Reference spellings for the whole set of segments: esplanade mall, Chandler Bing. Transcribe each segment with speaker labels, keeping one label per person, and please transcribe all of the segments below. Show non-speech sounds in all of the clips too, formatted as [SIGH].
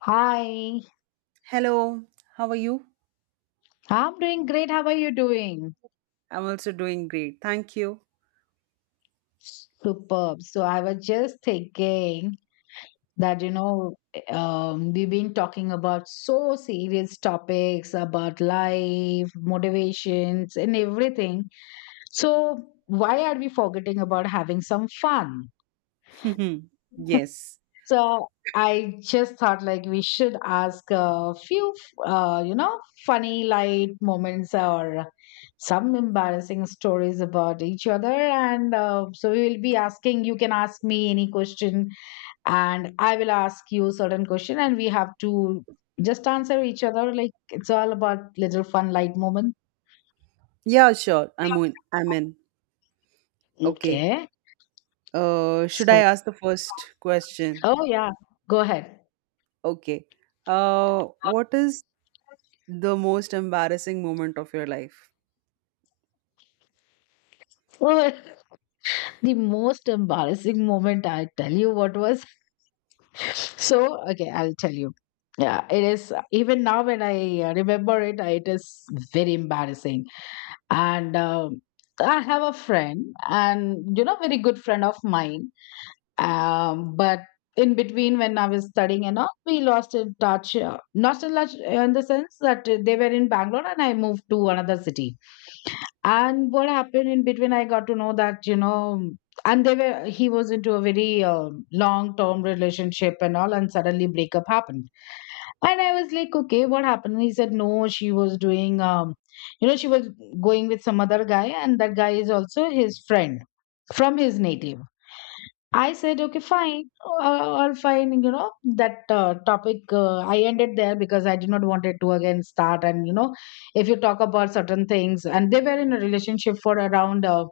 Speaker 1: Hi,
Speaker 2: Hello, how are you?
Speaker 1: I'm doing great. How are you doing?
Speaker 2: I'm also doing great. Thank you.
Speaker 1: Superb. So I was just thinking that, we've been talking about so serious topics about life, motivations, and everything. So why are we forgetting about having some fun?
Speaker 2: [LAUGHS] Yes.
Speaker 1: So I just thought like we should ask a few, uh, you know, funny light moments or some embarrassing stories about each other. And so we will be asking. You can ask me any question, and I will ask you certain question, and we have to just answer each other. Like, it's all about little fun light moment.
Speaker 2: Yeah, sure. I'm in. I'm in. Okay.
Speaker 1: Okay.
Speaker 2: Should I
Speaker 1: So,
Speaker 2: ask the first question?
Speaker 1: oh yeah, go ahead.
Speaker 2: Okay. What is the most embarrassing moment of your life?
Speaker 1: Oh, [LAUGHS] the most embarrassing moment, I tell you what was So, okay, I'll tell you. Yeah, it is. Even now, when I remember it, it is very embarrassing. And I have a friend, very good friend of mine, but in between, when I was studying and all, we lost in touch, not in touch, in the sense that they were in Bangalore, and I moved to another city. And what happened in between, I got to know that, you know and they were he was into a very long term relationship and all, and suddenly breakup happened. And I was like, okay, what happened? He said no, she was you know she was going with some other guy, and that guy is also his friend from his native. I said, okay, fine, all fine. That topic, I ended there because I did not want it to again start. And if you talk about certain things, and they were in a relationship for around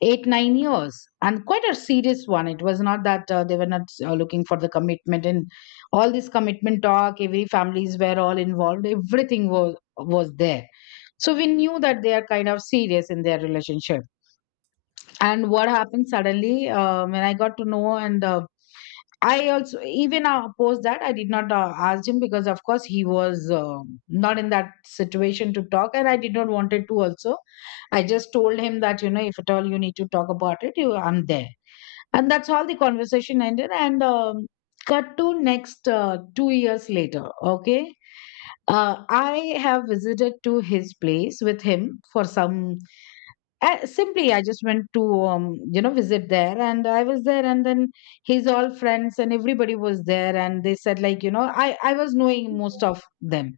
Speaker 1: 8, 9 years, and quite a serious one. It was not that they were not looking for the commitment. And all this commitment talk, every families were all involved, everything was there. So we knew that they are kind of serious in their relationship, and what happened suddenly, when I got to know, and I also, even post that, I did not ask him, because of course he was not in that situation to talk, and I did not wanted to also. I just told him that, if at all you need to talk about it, you I'm there. And that's how the conversation ended. And cut to next 2 years later. Okay. I have visited to his place with him for some. I simply, I just went to visit there. And I was there, and then his all friends and everybody was there, and they said like, I was knowing most of them.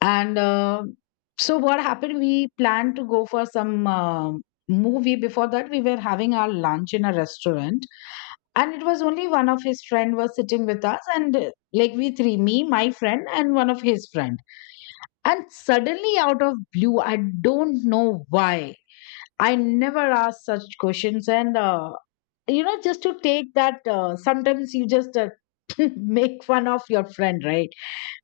Speaker 1: And so what happened, we planned to go for some, movie. Before that, we were having our lunch in a restaurant, and it was only one of his friend was sitting with us. And like, we three, me, my friend, and one of his friend. And suddenly, out of blue, I don't know why. I never ask such questions, just to take that. Sometimes you just [LAUGHS] make fun of your friend, right?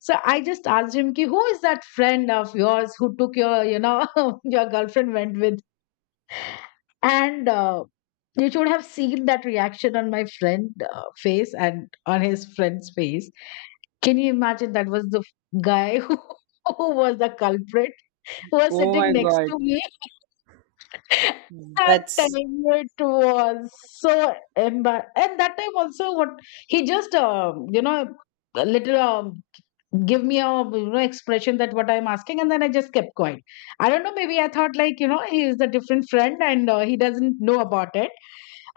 Speaker 1: So I just asked him, "Ki, who is that friend of yours who took your, [LAUGHS] your girlfriend went with?" And you should have seen that reaction on my friend face and on his friend's face. Can you imagine? That was the guy [LAUGHS] who was the culprit, who was
Speaker 2: Oh
Speaker 1: sitting
Speaker 2: my
Speaker 1: next
Speaker 2: God.
Speaker 1: to me. That time,
Speaker 2: That's
Speaker 1: it was so embar and that time also what he just, a little, give me a, expression, that what I'm asking. And then I just kept quiet. I don't know, maybe I thought like, he is a different friend and he doesn't know about it.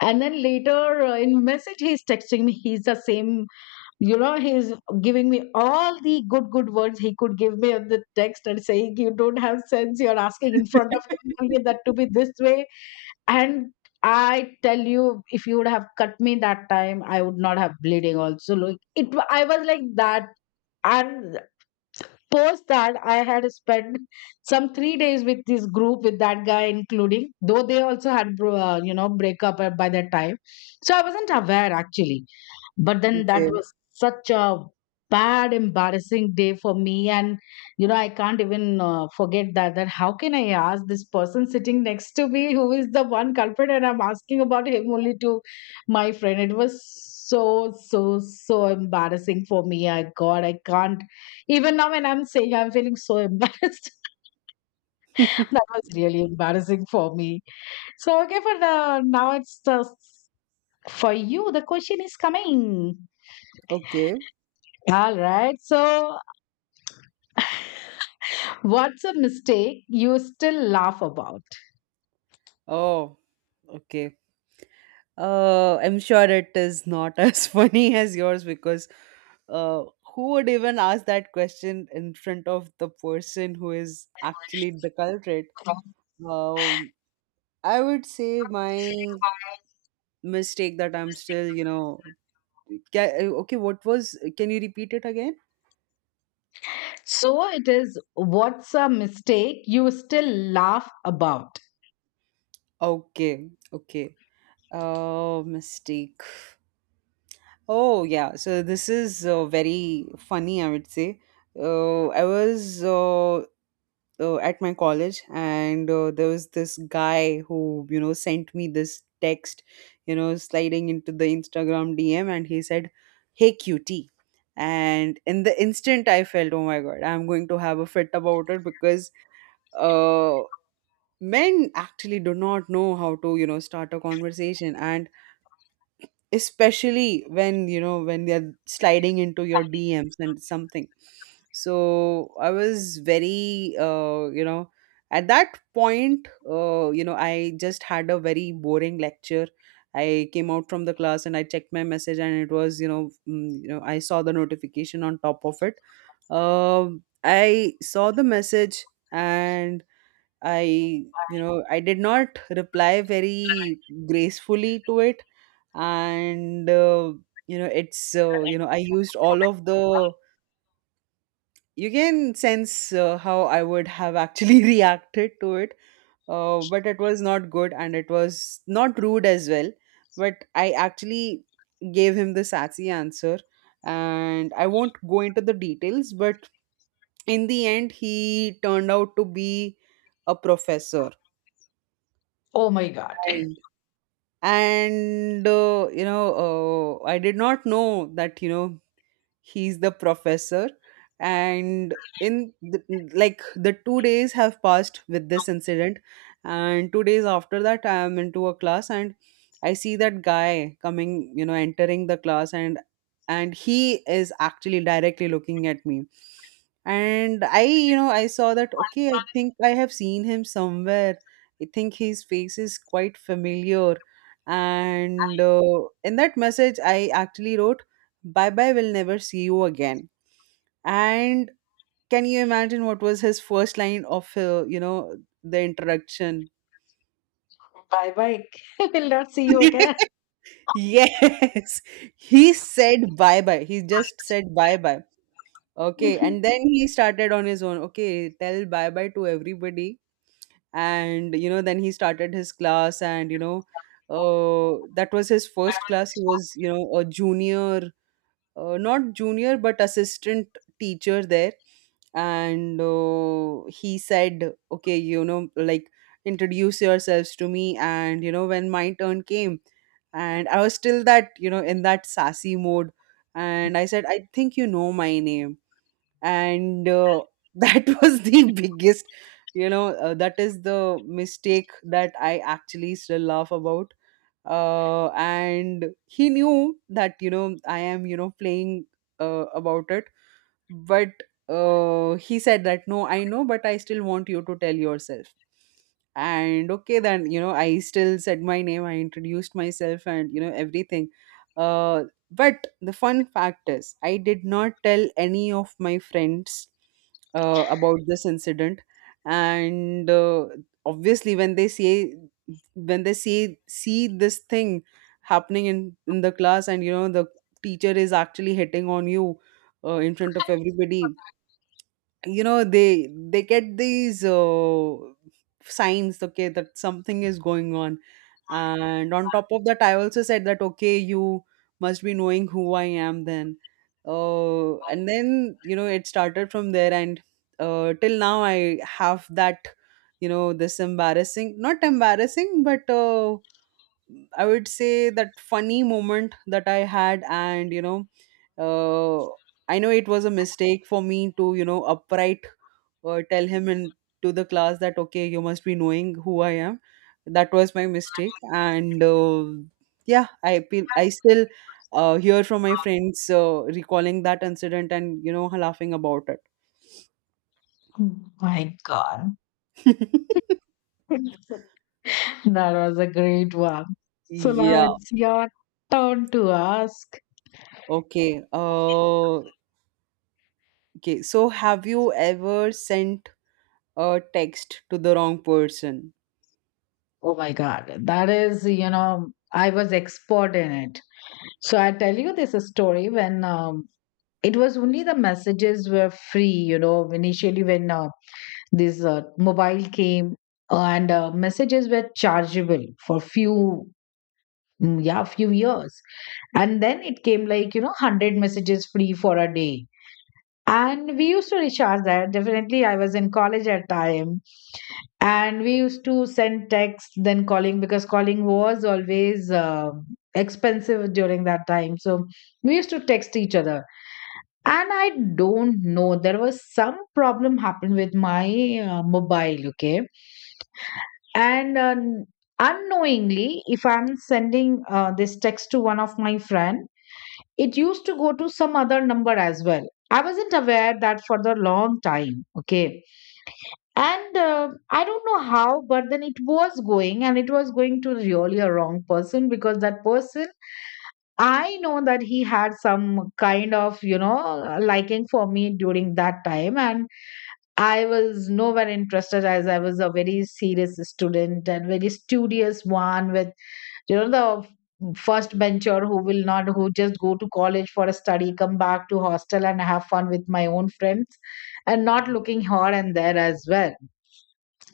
Speaker 1: And then later, in message, he's texting me. He's the same, he's giving me all the good good words he could give me on the text, and saying, you don't have sense, you're asking in front of him only, that to be this way. And I tell you, if you would have cut me that time, I would not have bleeding also. I was like that. And post that, I had spent some 3 days with this group, with that guy including, though they also had, breakup by that time. So I wasn't aware actually. But then
Speaker 2: okay.
Speaker 1: that was
Speaker 2: [LAUGHS]
Speaker 1: such a bad embarrassing day for me, and I can't even forget that, that how can I ask this person sitting next to me, who is the one culprit, and I'm asking about him only to my friend. It was so so so embarrassing for me. I, god, I can't. Even now, when I'm saying, I'm feeling so embarrassed. [LAUGHS] That was really embarrassing for me. So, okay, for the now it's the for you, the question is coming.
Speaker 2: Okay.
Speaker 1: All right. So, what's a mistake you still laugh about?
Speaker 2: Oh, okay. I'm sure it is not [LAUGHS] as funny as yours because uh, who would even ask that question in front of the person who is actually the culprit? Um, I would say my mistake that I'm still, ca- okay, what was, can you repeat it again?
Speaker 1: So, it is, what's a mistake you still laugh about?
Speaker 2: Okay, okay. Mistake. Oh, yeah. So this is very funny, I would say. I was at my college and there was this guy who, you know, sent me this text, you know, sliding into the Instagram DM, and he said, "Hey cutie." And in the instant I felt, "Oh my God, I'm going to have a fit about it." Because uh men actually do not know how to, you know, start a conversation, and especially when, you know, when they're sliding into your DMs and something. So I was very you know, at that point you know, I just had a very boring lecture. I came out from the class and I checked my message, and it was, you know, you know, I saw the notification on top of it. I saw the message, and I, you know, I did not reply very gracefully to it. And, you know, it's, you know, I used all of the, you can sense how I would have actually [LAUGHS] reacted to it. But it was not good, and it was not rude as well. But I actually gave him the sassy answer. And I won't go into the details, but in the end, he turned out to be a professor.
Speaker 1: Oh my god.
Speaker 2: And you know, I did not know that, you know, he's the professor. And in the, like, the 2 days have passed with this incident, and 2 days after that, I am into a class, and I see that guy coming, you know, entering the class, and he is actually directly looking at me. And I, you know, I saw that, okay, I think I have seen him somewhere. I think his face is quite familiar. And in that message I actually wrote, "Bye bye, we'll never see you again." And can you imagine what was his first line of you know, the introduction?
Speaker 1: Bye bye. [LAUGHS] I will not see you
Speaker 2: [LAUGHS]
Speaker 1: again.
Speaker 2: Yes, he said, "Bye bye." He just said, "Bye bye." Okay. And then he started on his own, okay, "Tell bye bye to everybody." And, you know, then he started his class, and you know, that was his first class. He was, you know, a junior, not junior but assistant teacher there. And he said, okay, you know, like, "Introduce yourselves to me." And, you know, when my turn came, and I was still that, you know, in that sassy mode, and I said, "I think you know my name." And [LAUGHS] that was the biggest, you know, that is the mistake that I actually still laugh about. And he knew that, you know, I am, you know, playing about it. But he said that, "No, I know, but I still want you to tell yourself." And okay, then, you know, I still said my name, I introduced myself, and you know, everything. uh, but the fun fact is, I did not tell any of my friends about this incident. And obviously when they see when they see this thing happening in the class, and you know, the teacher is actually hitting on you in front of everybody, you know, they get these signs, okay, that something is going on. And on top of that I also said that, "Okay, you must be knowing who I am then." And then, you know, it started from there. And till now I have that, you know, this embarrassing, not embarrassing, but I would say that funny moment that I had. And you know, uh, I know it was a mistake for me to, you know, upright tell him in to the class that, okay, you must be knowing who I am. That was my mistake. And yeah, I feel I still hear from my friends recalling that incident and, you know, laughing about it.
Speaker 1: My god.
Speaker 2: [LAUGHS]
Speaker 1: That was a great one. So now
Speaker 2: Yeah,
Speaker 1: it's your turn to ask.
Speaker 2: okay. Okay. So have you ever sent a text to the wrong person?
Speaker 1: Oh my god. That is, I was expert in it. So I tell you this story, when it was only the messages were free, initially, when this mobile came, and messages were chargeable for few, yeah, few years. And then it came like, 100 messages free for a day, and we used to recharge that definitely. I was in college at time, and we used to send texts then calling, because calling was always expensive during that time. So we used to text each other. And I don't know, there was some problem happened with my mobile, okay. And unknowingly, if I'm sending this text to one of my friend, it used to go to some other number as well. I wasn't aware that for the long time. Okay. And I don't know how, but then it was going, and it was going to really a wrong person, because that person, I know that he had some kind of, liking for me during that time, and I was nowhere interested, as I was a very serious student and very studious one, with, the first bencher, who will not who just go to college for a study, come back to hostel and have fun with my own friends, and not looking here and there as well.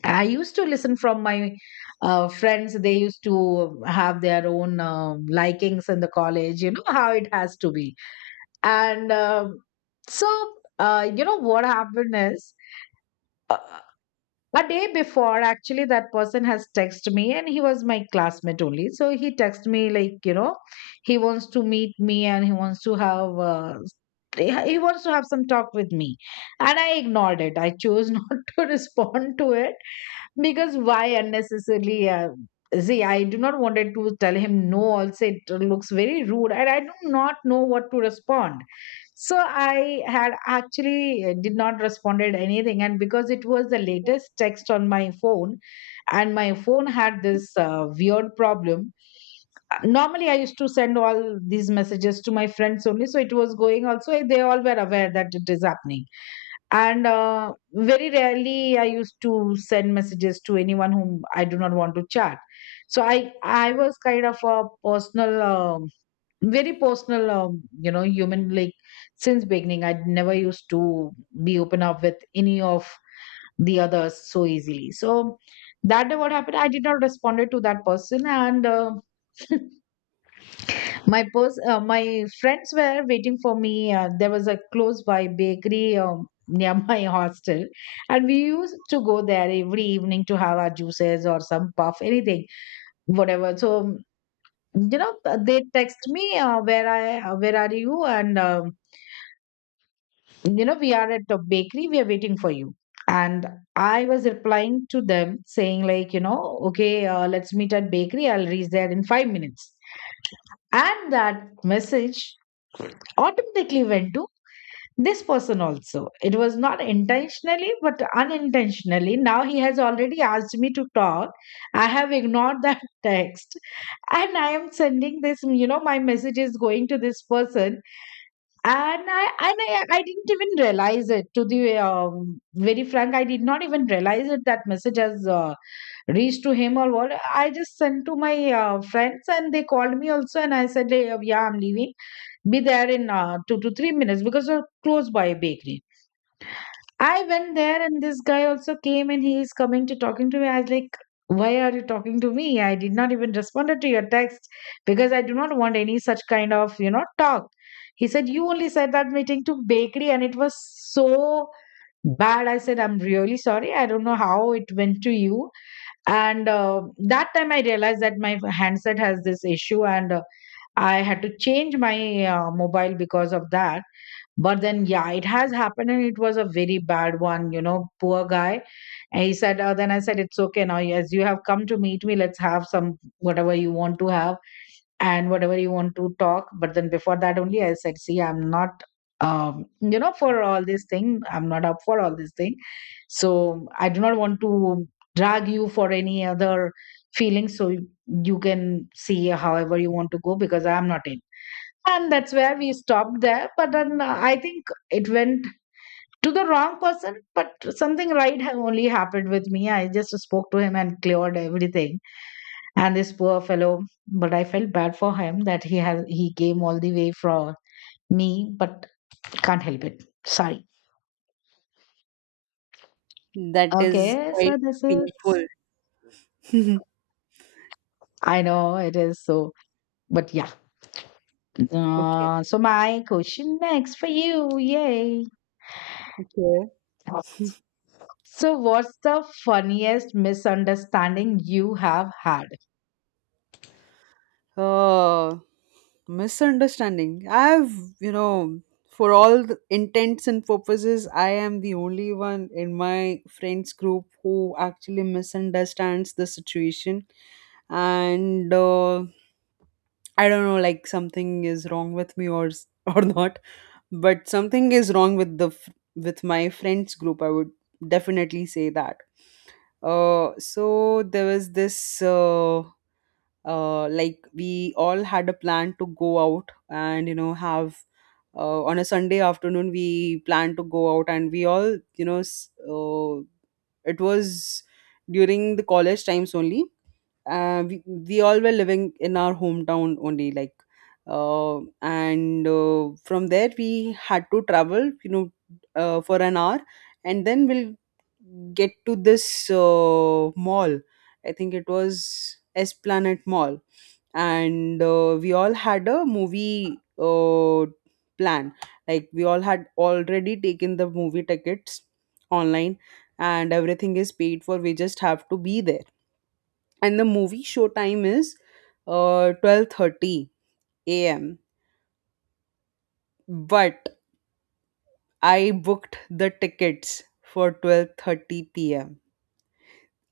Speaker 1: I used to listen from my friends. They used to have their own likings in the college. You know how it has to be. And so, you know what happened is, uh, a day before actually, that person has texted me. And he was my classmate only, so he texted me like, he wants to meet me, and he wants to have he wants to have some talk with me. And I ignored it. I chose [LAUGHS] not to respond to it, because why unnecessarily, see, I do not wanted to tell him no also, it looks very rude, and I do not know what to respond. So I had actually did not responded anything, and because it was the latest text on my phone, and my phone had this weird problem. Normally, I used to send all these messages to my friends only, so it was going also. They all were aware that it is happening, and very rarely I used to send messages to anyone whom I do not want to chat. So I was kind of a personal. Very personal, human. Like, since beginning, I never used to be open up with any of the others so easily. So that day, what happened, I did not respond to that person. And [LAUGHS] my friends were waiting for me. There was a close by bakery, near [LAUGHS] my hostel, and we used to go there every evening to have our juices or some puff, anything whatever. So, you know they text me, where are you, and, we are at a bakery, we are waiting for you. And I was replying to them, saying, like, okay, let's meet at bakery, I'll reach there in 5 minutes. And that message automatically went to this person also. It was not intentionally, but unintentionally. Now he has already asked me to talk. I have ignored that [LAUGHS] text. And I am sending this, my message is going to this person and I didn't even realize it. To the very frank, I did not even realize it that message has reached to him or what. I just sent to my friends and they called me also, and I said, "Hey, yeah, I'm leaving. Be there in 2 to 3 minutes because we're close by a bakery." I went there and this guy also came and he is coming to talking to me. I was like, why are you talking to me? I did not even responded to your text because I do not want any such kind of, talk. He said, you only said that meeting to bakery and it was so bad. I said, I'm really sorry. I don't know how it went to you. And That time I realized that my handset has this issue and I had to change my mobile because of that, but then, yeah, it has happened and it was a very bad one, poor guy. And he said, then I said, it's okay now. Yes, you have come to meet me. Let's have some whatever you want to have and whatever you want to talk. But then before that only, I said, see, I'm not, for all this thing. I'm not up for all this thing. So I do not want to drag you for any other feelings. So you can see however you want to go because I'm not in, and that's where we stopped there, but then I think it went to the wrong person, but something right only happened with me. I just spoke to him and cleared everything, and this poor fellow, but I felt bad for him that he came all the way from me, but can't help it. Sorry.
Speaker 2: That is
Speaker 1: Okay, so
Speaker 2: quite
Speaker 1: this is,
Speaker 2: painful. [LAUGHS]
Speaker 1: I know it is so, but yeah,
Speaker 2: Okay.
Speaker 1: so my question next for you. Yay.
Speaker 2: Okay.
Speaker 1: So, what's the funniest misunderstanding you have had?
Speaker 2: Uh, Misunderstanding. I've, you know, for all the intents and purposes, I am the only one in my friends group who actually misunderstands the situation. And I don't know, like, something is wrong with me or [LAUGHS] or not, but something is wrong with the with my friends group, I would definitely say that. So there was this, like, we all had a plan to go out and, you know, have on a Sunday afternoon. We planned to go out and we all, you know, it was during the college times only. We all were living in our hometown only, like, and from there we had to travel, you know, for an hour, and then we'll get to this mall. I think it was Esplanade Mall. And we all had a movie plan. Like, we all had already taken the movie tickets online, and everything is paid for, we just have to be there. And the movie show time is 12:30 a.m. But I booked the tickets for 12:30 p.m.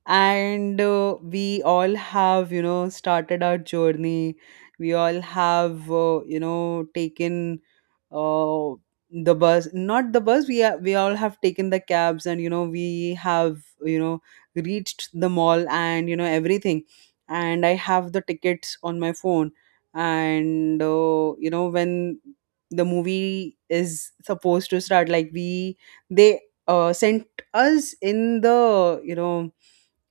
Speaker 2: And we all have, you know, started our journey. We all have you know taken uh, the bus not the bus we are, we all have taken the cabs, and you know, we have, you know, reached the mall, and you know, everything. And I have the tickets on my phone. And you know, when the movie is supposed to start, like, we they sent us in the, you know,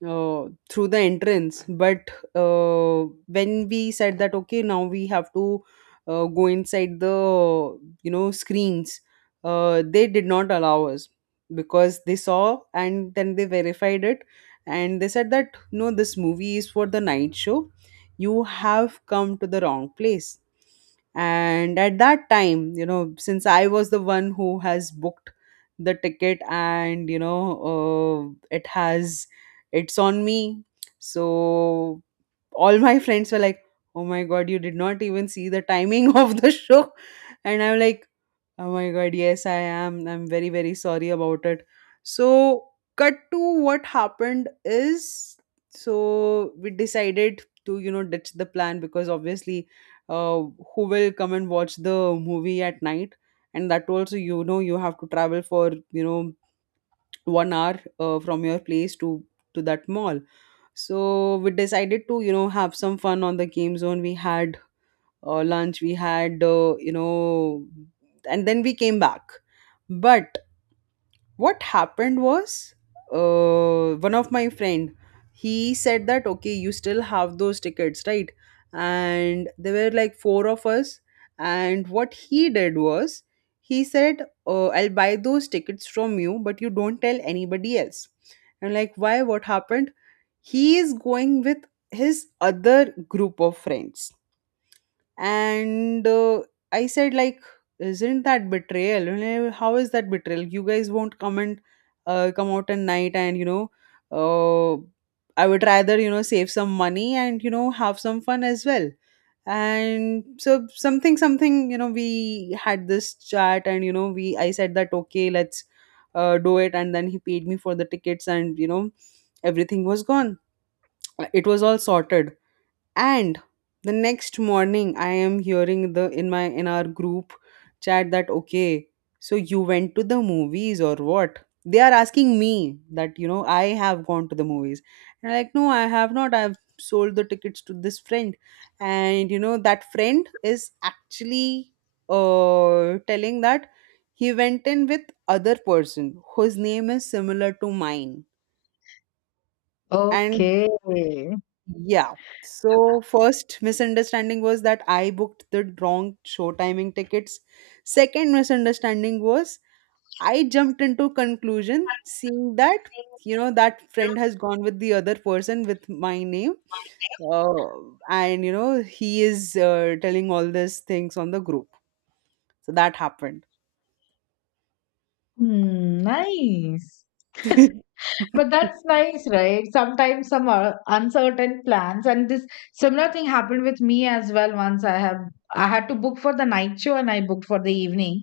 Speaker 2: uh, through the entrance. But when we said that, okay, now we have to go inside the, you know, screens, they did not allow us, because they saw and then they verified it, and they said that, "No, this movie is for the night show. You have come to the wrong place." And at that time, you know, since I was the one who has booked the ticket, and you know, it has, it's on me. So all my friends were like, "Oh my god, you did not even see the timing [LAUGHS] of the show." And I'm like, "Oh my god, yes, I am, I'm very very sorry about it." So cut to what happened is, so we decided to, you know, ditch the plan, because obviously, uh, who will come and watch the movie at night? And that also, you know, you have to travel for, you know, 1 hour from your place to that mall. So we decided to, you know, have some fun on the game zone. We had lunch, we had, you know, and then we came back. But what happened was, one of my friend, he said that, "Okay, you still have those tickets, right?" And there were like four of us. And what he did was, he said, "I'll buy those tickets from you, but you don't tell anybody else." And, like, why, what happened? He is going with his other group of friends. And I said, like, isn't that betrayal? You know, how is that betrayal? You guys won't come, and come out at night, and you know, uh, I would rather, you know, save some money and, you know, have some fun as well. And so, something something, you know, we had this chat, and you know, we I said that, okay, let's do it. And then he paid me for the tickets, and you know, everything was gone, it was all sorted. And the next morning I am hearing the in my in our group chat that, okay, so you went to the movies or what? They are asking me that, you know, I have gone to the movies. And I'm like, no, I have not, I've sold the tickets to this friend. And you know, that friend is actually telling that he went in with other person whose name is similar to mine. And
Speaker 1: Okay.
Speaker 2: yeah. So first misunderstanding was that I booked the wrong show timing tickets. Second misunderstanding was I jumped into conclusion seeing that, you know, that friend has gone with the other person with my name. Uh, and you know he is telling all these things on the group. So that happened.
Speaker 1: Hmm, nice. But
Speaker 2: [LAUGHS]
Speaker 1: that's nice, right? Sometimes some are uncertain plans, and this similar thing happened with me as well. Once I had to book for the night show, and I booked for the evening.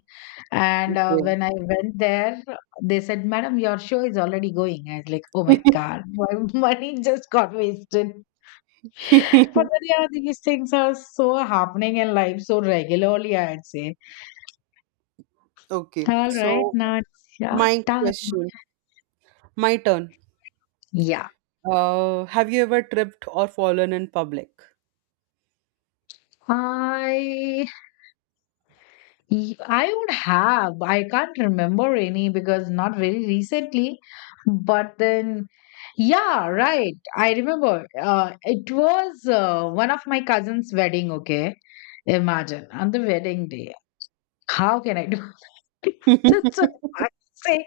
Speaker 1: And
Speaker 2: Okay.
Speaker 1: When I went there, they said, "Madam, your show is already going." I was like, "Oh my God, my [LAUGHS] money just got wasted." But then,
Speaker 2: [LAUGHS]
Speaker 1: yeah, these things are so happening in life so regularly, I'd say.
Speaker 2: Okay.
Speaker 1: All right,
Speaker 2: So my
Speaker 1: Nachata.
Speaker 2: question, my turn.
Speaker 1: Yeah.
Speaker 2: Have you ever tripped or fallen in public?
Speaker 1: I I would have. I can't remember any because not very recently. But then, yeah, right. I remember. It was one of my cousin's wedding. Okay, imagine on the wedding day. How can I do? [LAUGHS] So I
Speaker 2: [LAUGHS]
Speaker 1: say.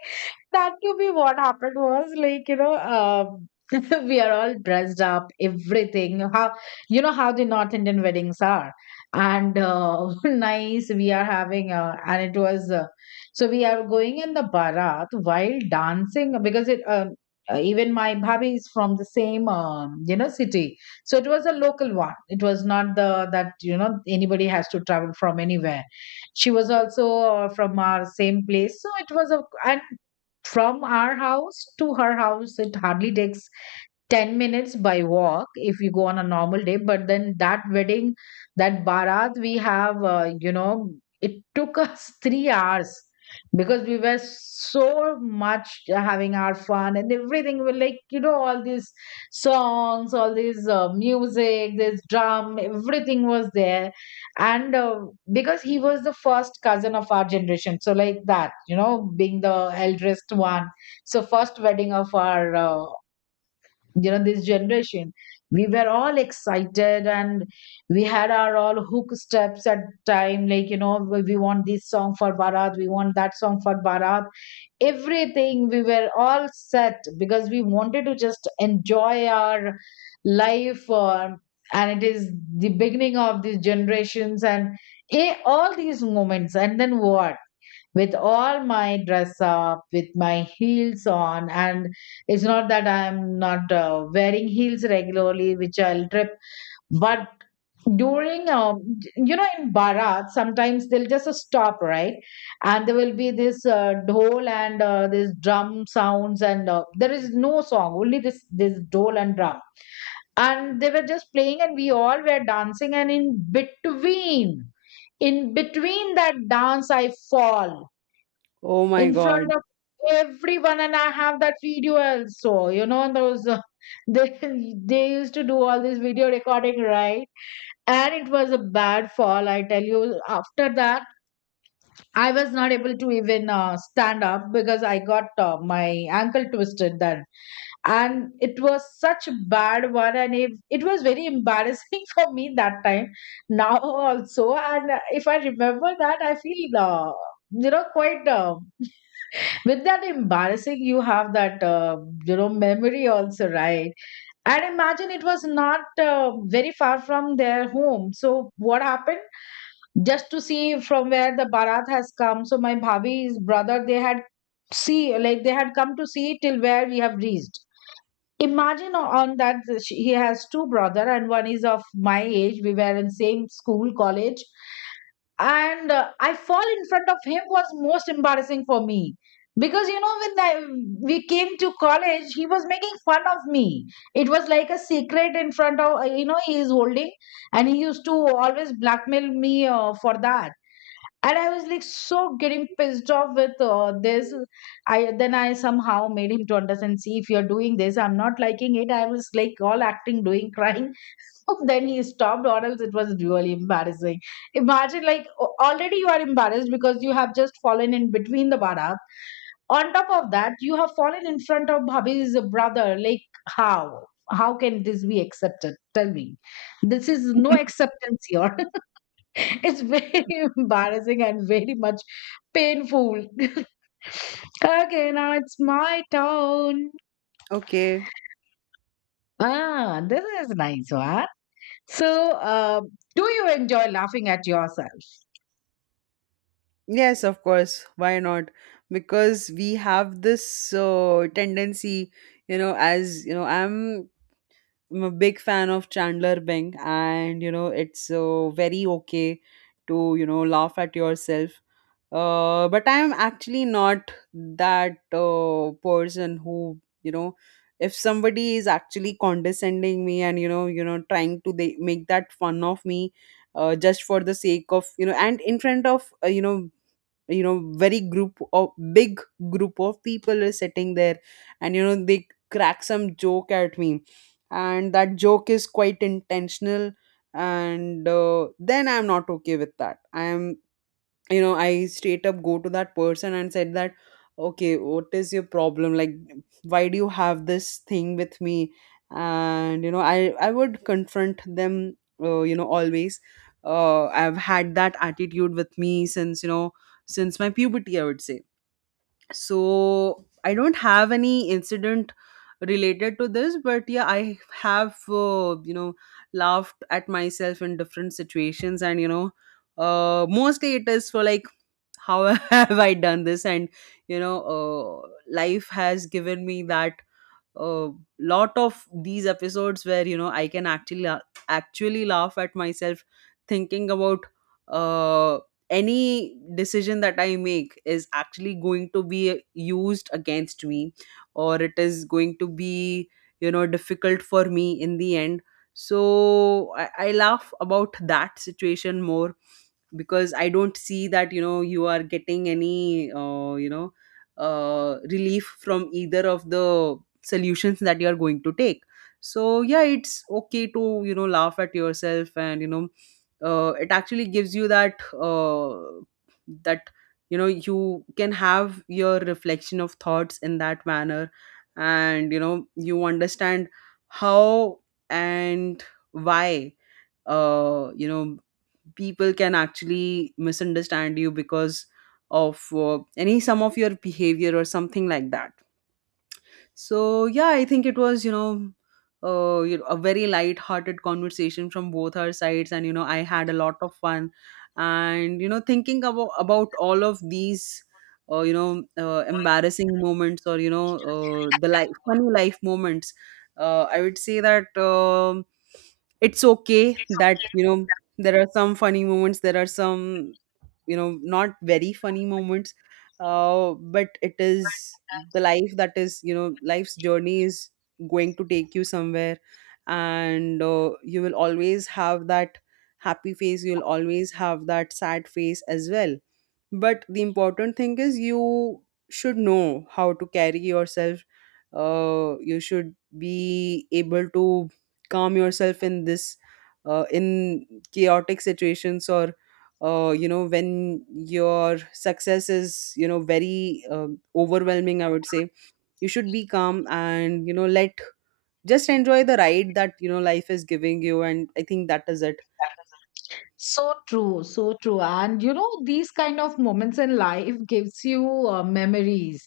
Speaker 1: That to be what happened was like, [LAUGHS] we are all dressed up, everything. How you know how the North Indian weddings are, and [LAUGHS] nice. We are having, and it was so we are going in the barat while dancing because it. Even my bhabhi is from the same you know city, so it was a local one. It was not the that you know anybody has to travel from anywhere. She was also from our same place. So it was a, and from our house to her house, it hardly takes 10 minutes by walk if we go on a normal day, but then that wedding, that barat we have you know, it took us [LAUGHS] 3 hours because we were so much having our fun and everything. We, like, you know, all these songs, all these music, this drum, everything was there. And Because he was the first cousin of our generation, so like that, you know, being the eldest one, so first wedding of our you know, this generation, we were all excited. And we had our all hook steps at time, like, you know, we want this song for barat, we want that song for barat. Everything we were all set because we wanted to just enjoy our life, and it is the beginning of these generations and all these moments. And then what, with all my dress up, with my heels on. And it's not that I'm not wearing heels regularly, which I'll trip. But during, you know, in Bharat, sometimes they'll just stop, right? And there will be this dhol and this drum sounds, and there is no song, only this dhol and drum. And they were just playing, and we all were dancing, and in between that dance I fall
Speaker 2: Oh my
Speaker 1: in front
Speaker 2: God.
Speaker 1: of everyone. And I have that video also, you know, those [LAUGHS] they they used to do all this video recording, right? And it was a bad fall, I tell you. After that, I was not able to even stand up because I got my ankle twisted then, and it was such a bad one, and it was very embarrassing [LAUGHS] for me that time, now also. And if I remember that, I feel you know, quite with that embarrassing, you have that you know, memory also, right? And imagine it was not very far from their home, so what happened, just to see from where the barat has come, so my bhabi's brother, they had, see, like, they had come to see till where we have reached. Imagine on that he has two brother, and one is of my age. We were in same school college, and I fall in front of him was most embarrassing for me, because you know when I, we came to college, he was making fun of me. It was like a secret in front of you know, he is holding, and he used to always blackmail me for that. And I was like so getting pissed off with this. I somehow made him to understand, see, if you're doing this I'm not liking it. I was like all acting doing crying. [LAUGHS] Then he stopped, or else it was really embarrassing. Imagine like already you are embarrassed because you have just fallen in between the bara. On top of that, you have fallen in front of bhabhi's brother, like, how can this be accepted, tell me. This is no
Speaker 2: [LAUGHS]
Speaker 1: acceptance here. [LAUGHS] It's very [LAUGHS] embarrassing and very much painful. [LAUGHS] Okay, now it's my turn.
Speaker 2: Okay.
Speaker 1: Ah, this is nice one. So, do you enjoy laughing at yourself?
Speaker 2: Yes, of course. Why not? Because we have this tendency, you know, as you know, I'm a big fan of Chandler Bing, and you know, it's very okay to, you know, laugh at yourself. But I'm actually not that person who you know if somebody is actually condescending me and you know trying to they make that fun of me just for the sake of you know and in front of you know very group of big group of people is sitting there, and you know they crack some joke at me, and that joke is quite intentional. And then I'm not okay with that. I am, you know, I straight up go to that person and said that, okay, what is your problem? Like, why do you have this thing with me? And you know I would confront them, you know, always. Uh, I've had that attitude with me since you know since my puberty, I would say. So I don't have any incident related to this, but yeah, I have, you know, laughed at myself in different situations. And you know, uh, mostly it is for like how [LAUGHS] have I done this. And you know, life has given me that a lot of these episodes where you know I can actually laugh at myself, thinking about uh, any decision that I make is actually going to be used against me, or it is going to be, you know, difficult for me in the end. So I laugh about that situation more because I don't see that, you know, you are getting any, you know, relief from either of the solutions that you are going to take. So yeah, it's okay to, you know, laugh at yourself. And you know, it actually gives you that, that you know, you can have your reflection of thoughts in that manner. And you know, you understand how and why, you know, people can actually misunderstand you because of any sum of your behavior or something like that. So yeah, I think it was, you know, a very light-hearted conversation from both our sides, and you know I had a lot of fun, and you know thinking about all of these. Embarrassing moments, or you know, the life, funny life moments. I would say that it's okay that, you know, there are some funny moments, there are some, you know, not very funny moments. But it is the life that is, you know, life's journey is going to take you somewhere. And you will always have that happy face, you'll always have that sad face as well. But the important thing is you should know how to carry yourself. You should be able to calm yourself in this, in chaotic situations, or you know, when your success is, you know, very overwhelming, I would say, you should be calm, and you know, let just enjoy the ride that you know life is giving you. And I think that is it.
Speaker 1: So true, so true. And you know, these kind of moments in life gives you memories.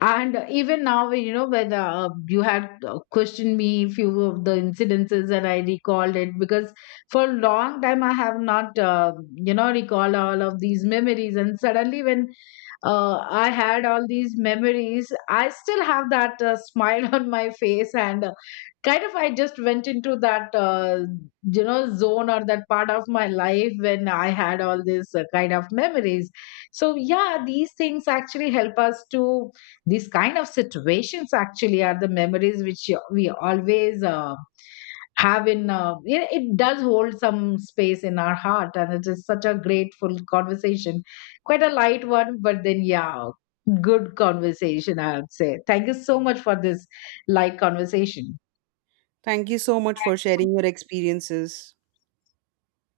Speaker 1: And even now, when, you know, when you had questioned me few of the incidences, and I recalled it, because for a long time I have not, you know, recall all of these memories. And suddenly when I had all these memories, I still have that smile [LAUGHS] on my face, and kind of I just went into that you know, zone or that part of my life when I had all this kind of memories. So yeah, these things actually help us to, these kind of situations actually are the memories which we always have in it, it does hold some space in our heart. And it is such a grateful conversation, quite a light one, but then yeah, good conversation, I would say. Thank you so much for this light conversation.
Speaker 2: Thank you so much for sharing your experiences.